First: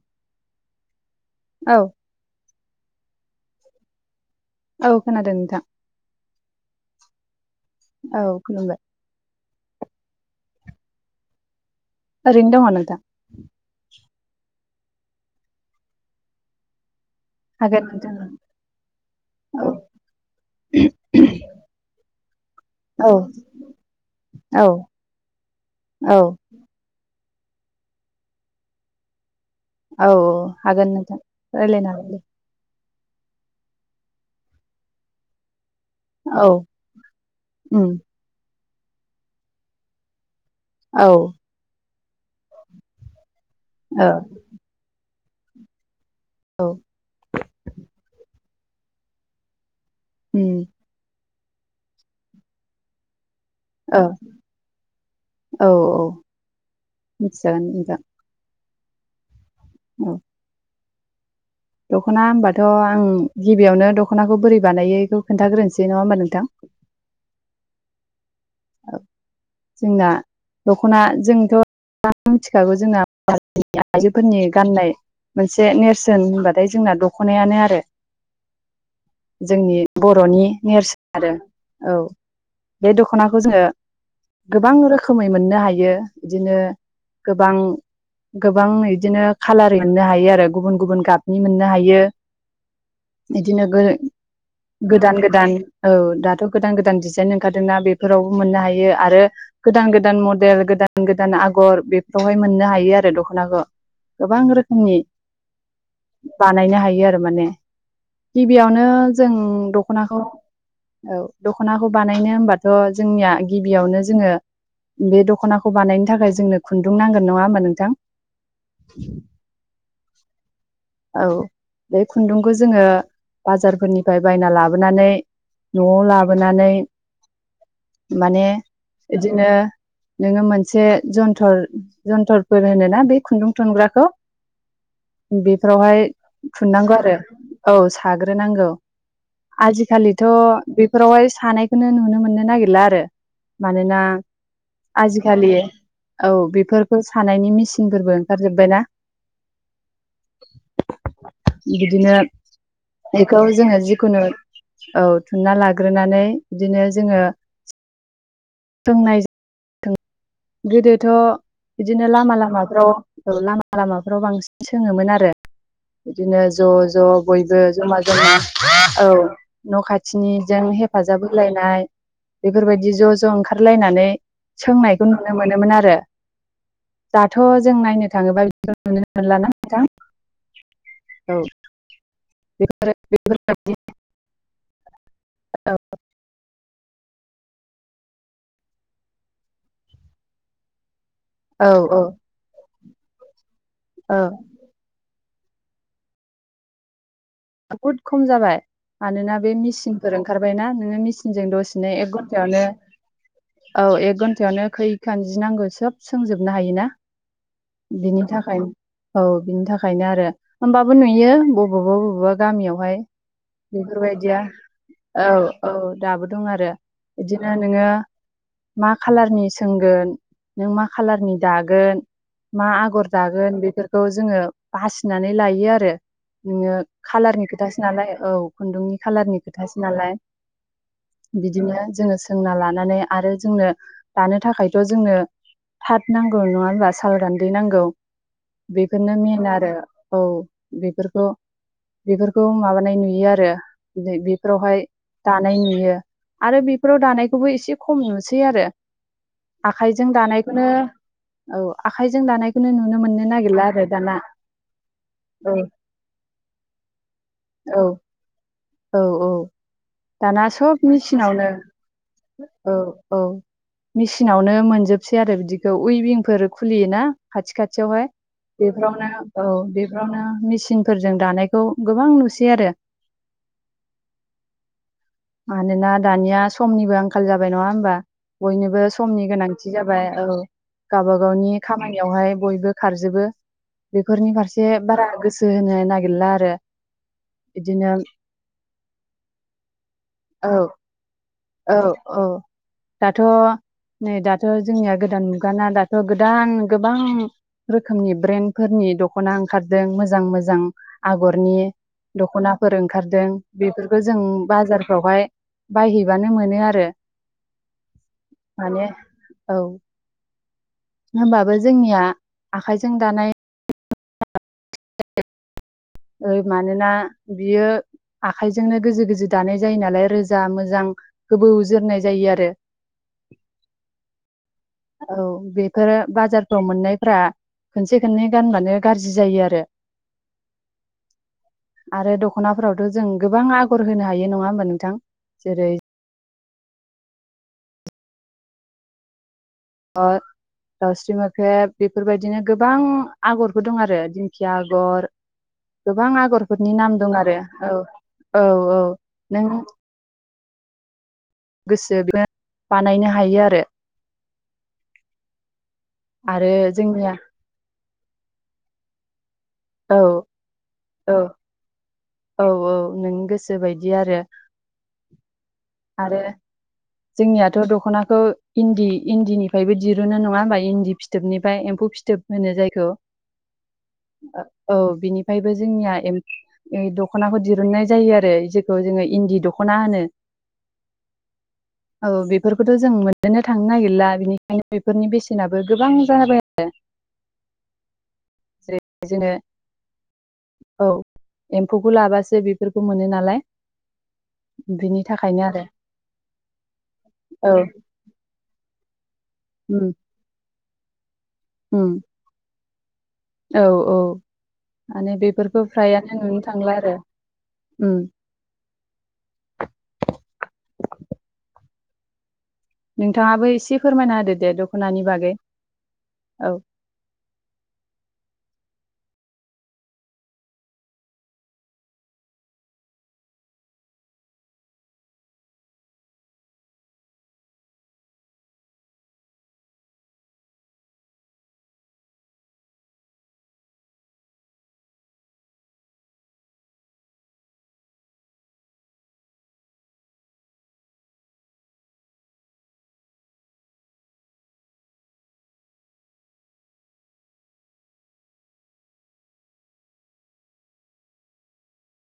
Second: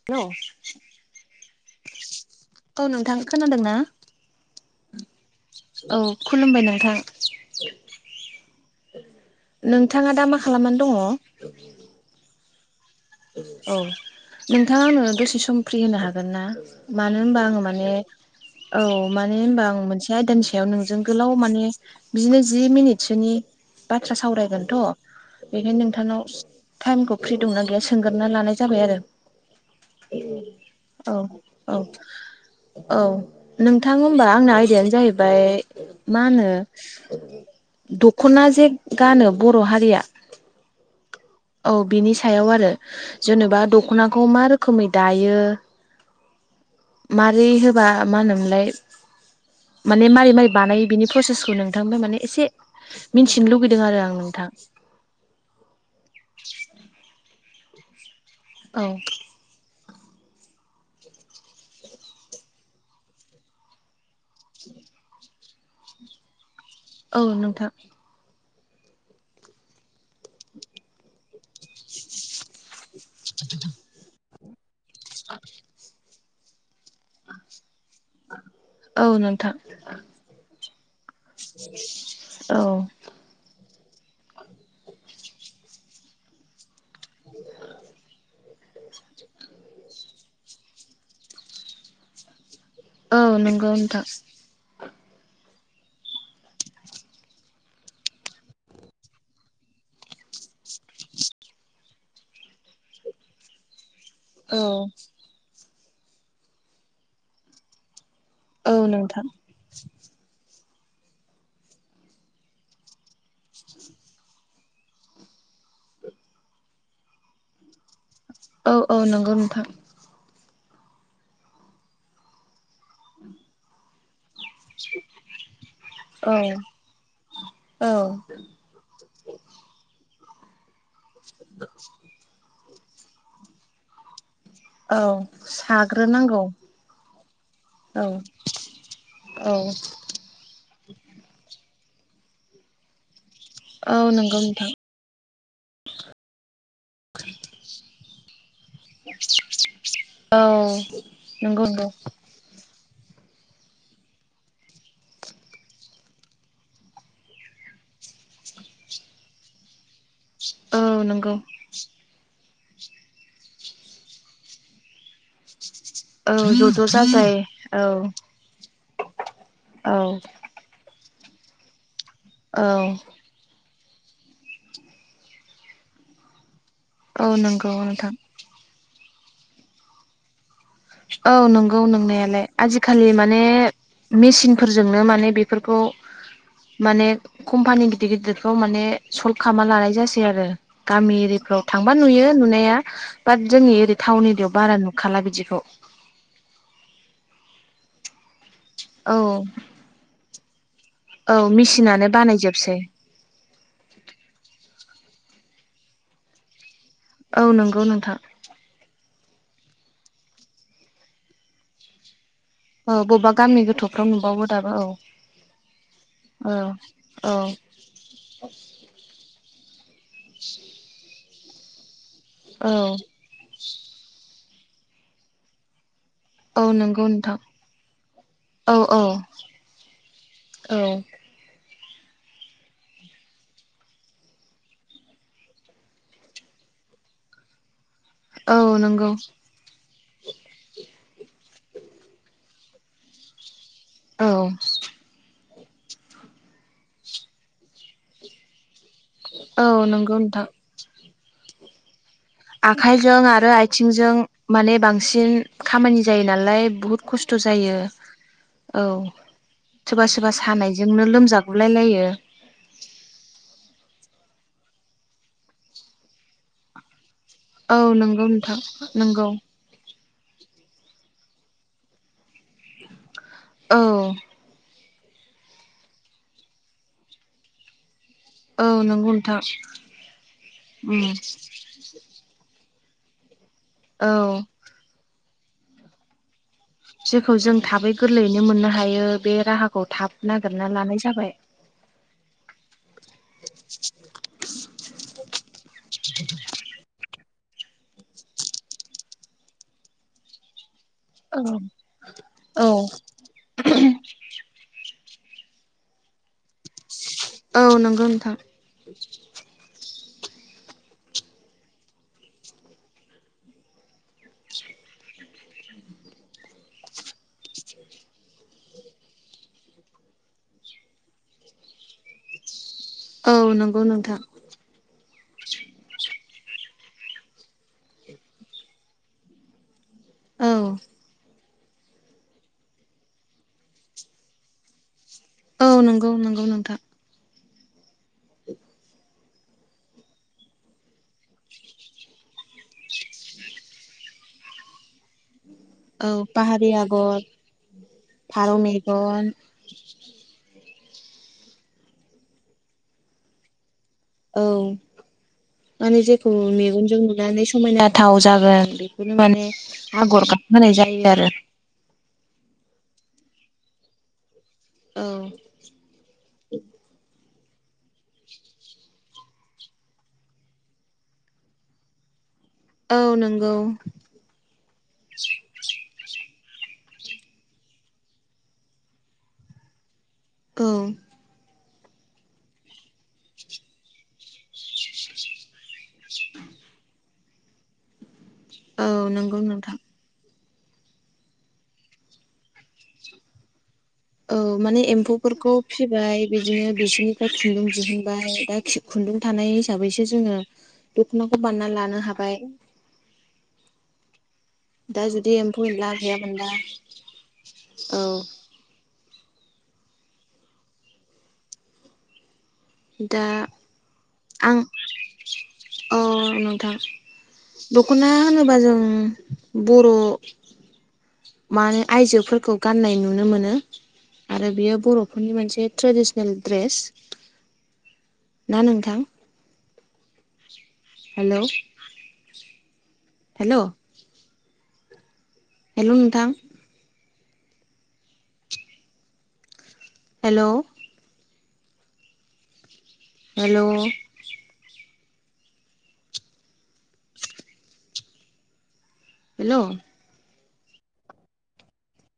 [inaudible] औ औ नोंथां खोनादोंना औ खोनादों नोंथां औ खुलुमबाय नोंथां औ खुलुमबाय नोंथाङा दा मा खालामनानै दङ ओरैनो दङ नोंथां औ नोंथाङा आंनो दसे सम फ्रि होनो हागोनना मानो होनबा आङो हागोन माने नोंथां औ मानो होनबा औ आं मोनसे आयदानि सायाव नोंजों गोलाव माने बिदिनो जि औ मिनिटसोनि बाथ्रा औ सावरायगोनथ' बेखायनो औ नोंथांनाव टाइमखौ फ्रि दंना गैया सोंगोरना लानाय जाबाय आरो औ औ हागोन औ नोंथां औ रायजलायनो हागोन दे औ नोंथां होनबा आंना आयदायानो जाहैबाय मा होनो औ उम दखना जे गानो बर' हारिया औ औ बिनि सायाव आरो जेनेबा औ दखनाखौ मा रोखोमै दायो मारै होबा मा होनोमोनलाय माने मारै उम मारै बानायो बिनि प्रसेसखौ नोंथांबो माने एसे मिथिनो लुगैदों ओ आरो आं नोंथां औ औ [inaudible] मिथिजागोन नोंथां औ औ दख'ना होमबाथ आं गिबियावनो दखनाखौ बोरै बानायोखौ खोनथाग्रोनोसै नङा होमबा नोंथां औ नोंथां जोंना दखना जोंथ गोबाङानो मिथिखागौ जोंना आइजोफोरनि गाननाय मोनसे नेरसोन होनबाथाय जोंना दखनायानो आरो औ नोंथां जोंनि बर'नि नेरसोन आरो औ औ बे दख दखनाखौ जोङो गोबां रोखोमै मोननो हायो बिदिनो गोबां गोबां बिदिनो खालार मोननो हायो आरो गुबुन गुबुन गाबनि मोननो हायो औ नंगौ इदिनो गो नोंथां गोदान गोदान औ दाथ गोदान गोदान डिजाइन ओंखारदोंना बे बेफोरावबो मोननो हायो आरो गोदान गोदान मडेल गोदान गोदान आगर बेफोरावहाय मोननो हायो आरो दखनाखौ गोबां औ रोखोमनि बानायनो हायो आरो माने औ गिबियावनो नोंथां जों दखनाखौ औ दखनाखौ बानायनो होमबा थ जोंनिया गिबियावनो जोङो बे दखनाखौ बानायनो थाखाय जोंनो खुन्दुं नांगोन नङा होमबा नोंथां औ औ नंगौ नोंथां औ बे खुन्दुंखौ जोङो बाजारफोरनिफ्राय बायना लाबो नानै न'आव औ लाबोनानै औ माने बिदिनो नोङो मोनसे जन्थर जन्थरफोर होनोना बे खुन्दुं थुनग्राखौ औ बेफोरावहाय साग्रोनांगौ थुननांगौ आरो औ साग्रोनांगौ औ आजिखालिथ' बे फोरावहाय सानायखौनो नुनो मोननो नागिरला आरो औ मानोना नंगौ नोंथां आजिखालि औ बेफोरखौ सानायनि मिसिनफोरबो ओंखारजोब्बायना औ नंगौ नंगौ बिदिनो बेखौ जोङो जिखुनु औ थुनना लाग्रोनानै बिदिनो जोङो सोंनाय औ गोदोथ' नंगौ बिदिनो लामा लामाफ्राव लामा लामाफ्राव बांसिन सोङोमोन आरो औ बिदिनो ज' ज' जाजाय बयबो औ ज'मा ज'मा औ न' औ खाथिनि जों हेफाजाब होलायनाय औ बेफोरबायदि ज' ज' ओं खारलायनानै सोंनायखौ नुनो मोनोमोन आरो औ दाथ' नंगौ जों नोंथां नायनो थाङोबा बिदिखौ नुनो मोनला ना नोंथां? औ नंगौ नोंनायालाय आजिखालि माने मेसिनफोरजोंनो माने बेफोरखौ माने कम्पानि गिदिर गिदिरफोराव माने सल्भ खालामना लानाय जासै आरो गामि एरि औ फोराव थांबा औ नुयो नुनाया बाट जोंनि ओरै औ टाउन एरियायाव बारा नुखाला बिदिखौ बहुद खम जाबाय औ मानोना बे मिसिनफोर ओंखारबायना नोङो मिसि औ मिसिनजों दसेनो मेसिनानो एक घन्टायावनो बानायजोबसै औ एक घन्टायावनो खैखान जि नांगौ सोब सोंजोबनो हायोना औ नंगौ नोंथां बिनि थाखायनो औ बिनि थाखायनो आरो होमबाबो नुयो बबावबा बबावबा औ गामियावहाय बबेबा गामि गोथौफ्राव बेफोरबायदिया नुबावो दाबो औ औ दाबो दं आरो औ बिदिनो नोङो [inaudible] मा खालारनि सोंगोन, नों मा खालारनि दागोन, मा औ आगर दागोन बेफोरखौ जोङो बासिनानै लायो आरो औ नोङो नंगौ नोंथां खालारनि खोथासो नालाय औ खुन्दुंनि खालारनि खोथासो नालाय औ बिदिनो जोङो सोंना लानानै आरो जोंनो दानो थाखायथ' जोंनो थाथ नांगौ नङा होनबा साल गान्दै नांगौ औ नंगौ बेफोरनो मेन आरो औ बेफोरखौ बेफोरखौ माबानाय नुयो आरो औ बेफोरावहाय दानाय नुयो आरो बेफोराव दानायखौबो एसे खम नुसै आरो औ आखाइजों नंगौ नोंथां दानायखौनो औ आखाइजों दानायखौनो नुनो आखाइजों मोननो नागिरला आरो आथिंजों दाना माने बांसिन औ खामानि जायो नालाय बुहुत खस्थ' जायो औ औ सोरबा सोरबा दाना सब सानायजोंनो मेचिनावनो लोमजागुलाय लायो औ औ मिसिनावनो मोनजोबसै आरो बिदिखौ उइभिंफोर खुलियोना खाथि औ खाथियावहाय नंगौ नोंथां बेफोरावनो नंगौ औ बे बेफोरावनो मिसिनफोरजों दानायखौ गोबां नुसै आरो औ मानोना दानिया समनिबो आंखाल जाबाय नङा होमबा? औ बयनोबो नंगौ समनि नोंथां गोनांथि जाबाय औ उम गावबा गावनि खा खामानियावहाय बयबो खारजोबो औ बेफोरनि फारसे बारा गोसो होनो नागिरला आरो जेखौ जों थाबै बिदिनो गोरलैयैनो मोननो हायो बे राहाखौ थाब औ नागिरना लानाय जाबाय औ औ दाथ' नै दाथ' जोंनिया गोदान मुगाना दाथ' ओ गोदान गोबां रोखोमनि ब्रेन्डफोरनि दख'ना ओंखारदों मोजां मोजां आगरनि औ औ दख'नाफोर ओंखारदों बेफोरखौ जों बाजारफ्रावहाय बायहैबानो मोनो आरो औ नंगौ नोंथां माने औ होनबाबो जोंनिया आखाइजों दानाय [inaudible] ओ मानोना बियो आखाइजोंनो गोजो गोजो दानाय जायो नालाय रोजा मोजां गोबौ जोरनाय जायो आरो औ नंगौ नोंथां औ बेफोरो बाजारफ्राव मोननायफ्रा खनसे खननै गानबानो गाज्रि जायो आरो औ आरो दख'नाफोरावथ' जों गोबां आगर होनो हायो नङा होमबा नोंथां औ जेरै नंगौ नंगौ नोंथा आरो दाउस्रि मोख्रेब बेफोरबायदिनो गोबां आगरफोर दं आरो दिंखिया आगर गोबां औ पाहारि आगरफोरनि नाम दं आगर आरो औ औ फारौ औ मेगन नों गोसो बानायनो हायो आरो औ माने जेखौ आरो मेगनजों जोंनिया नुनानै समायना थाव जागोन बेखौनो माने औ आगर गाबहोनाय जायो औ आरो औ औ नोंनि गोसो बायदि आरो औ आरो जोंनियाथ' दख'नाखौ इन्दि इन्दिनिफ्रायबो दिरुनो नङा होमबा इन्दि फिथोबनिफ्राय एम्फौ फिथोब फिथोब होनो जायखौ औ नंगौ औ बिनिफ्रायबो जोंनिया दख'नाखौ दिरुननाय जायो आरो जेखौ जोङो इन्दि दख'ना होनो औ औ बेफोरखौथ' जों मोननोनो थांनो नागिरला बेनिखायनो फोरनि बेसेनाबो गोबां जाबाय आरो जेरै औ जोङो नंगौ नोंथां औ एम्फौखौ लाबासो बेफोरखौ मोनो नालाय औ माने बिनि थाखायनो एम्फौफोरखौ आरो फिबाय बिदिनो बिसोरनिफ्राय औ खुन्दुं दिहुनबाय दा खुन्दुं थानाय उम हिसाबैसो जोङो दख'नाखौ बानायना उम लानो हाबाय औ औ दा माने जुदि बेफोरखौ एम्फौ एनला फ्रायानो नुनो गैयामोनब्ला थांला आरो उम औ [inaudible] दा नोंथाङाबो एसे फोरमायना होदो दे आं दख'नानि बागै औ नोंथां दख'ना होनोबा जों बर' माने आयजोफोरखौ गाननाय नुनो मोनो। आरो बेयो बर'फोरनि मोनसे ट्रेडिसनेल दड्रेस ना नोंथां। हेलौ। हेलौ। हेल' नोंथां। हेलौ। हेलौ। हेलौ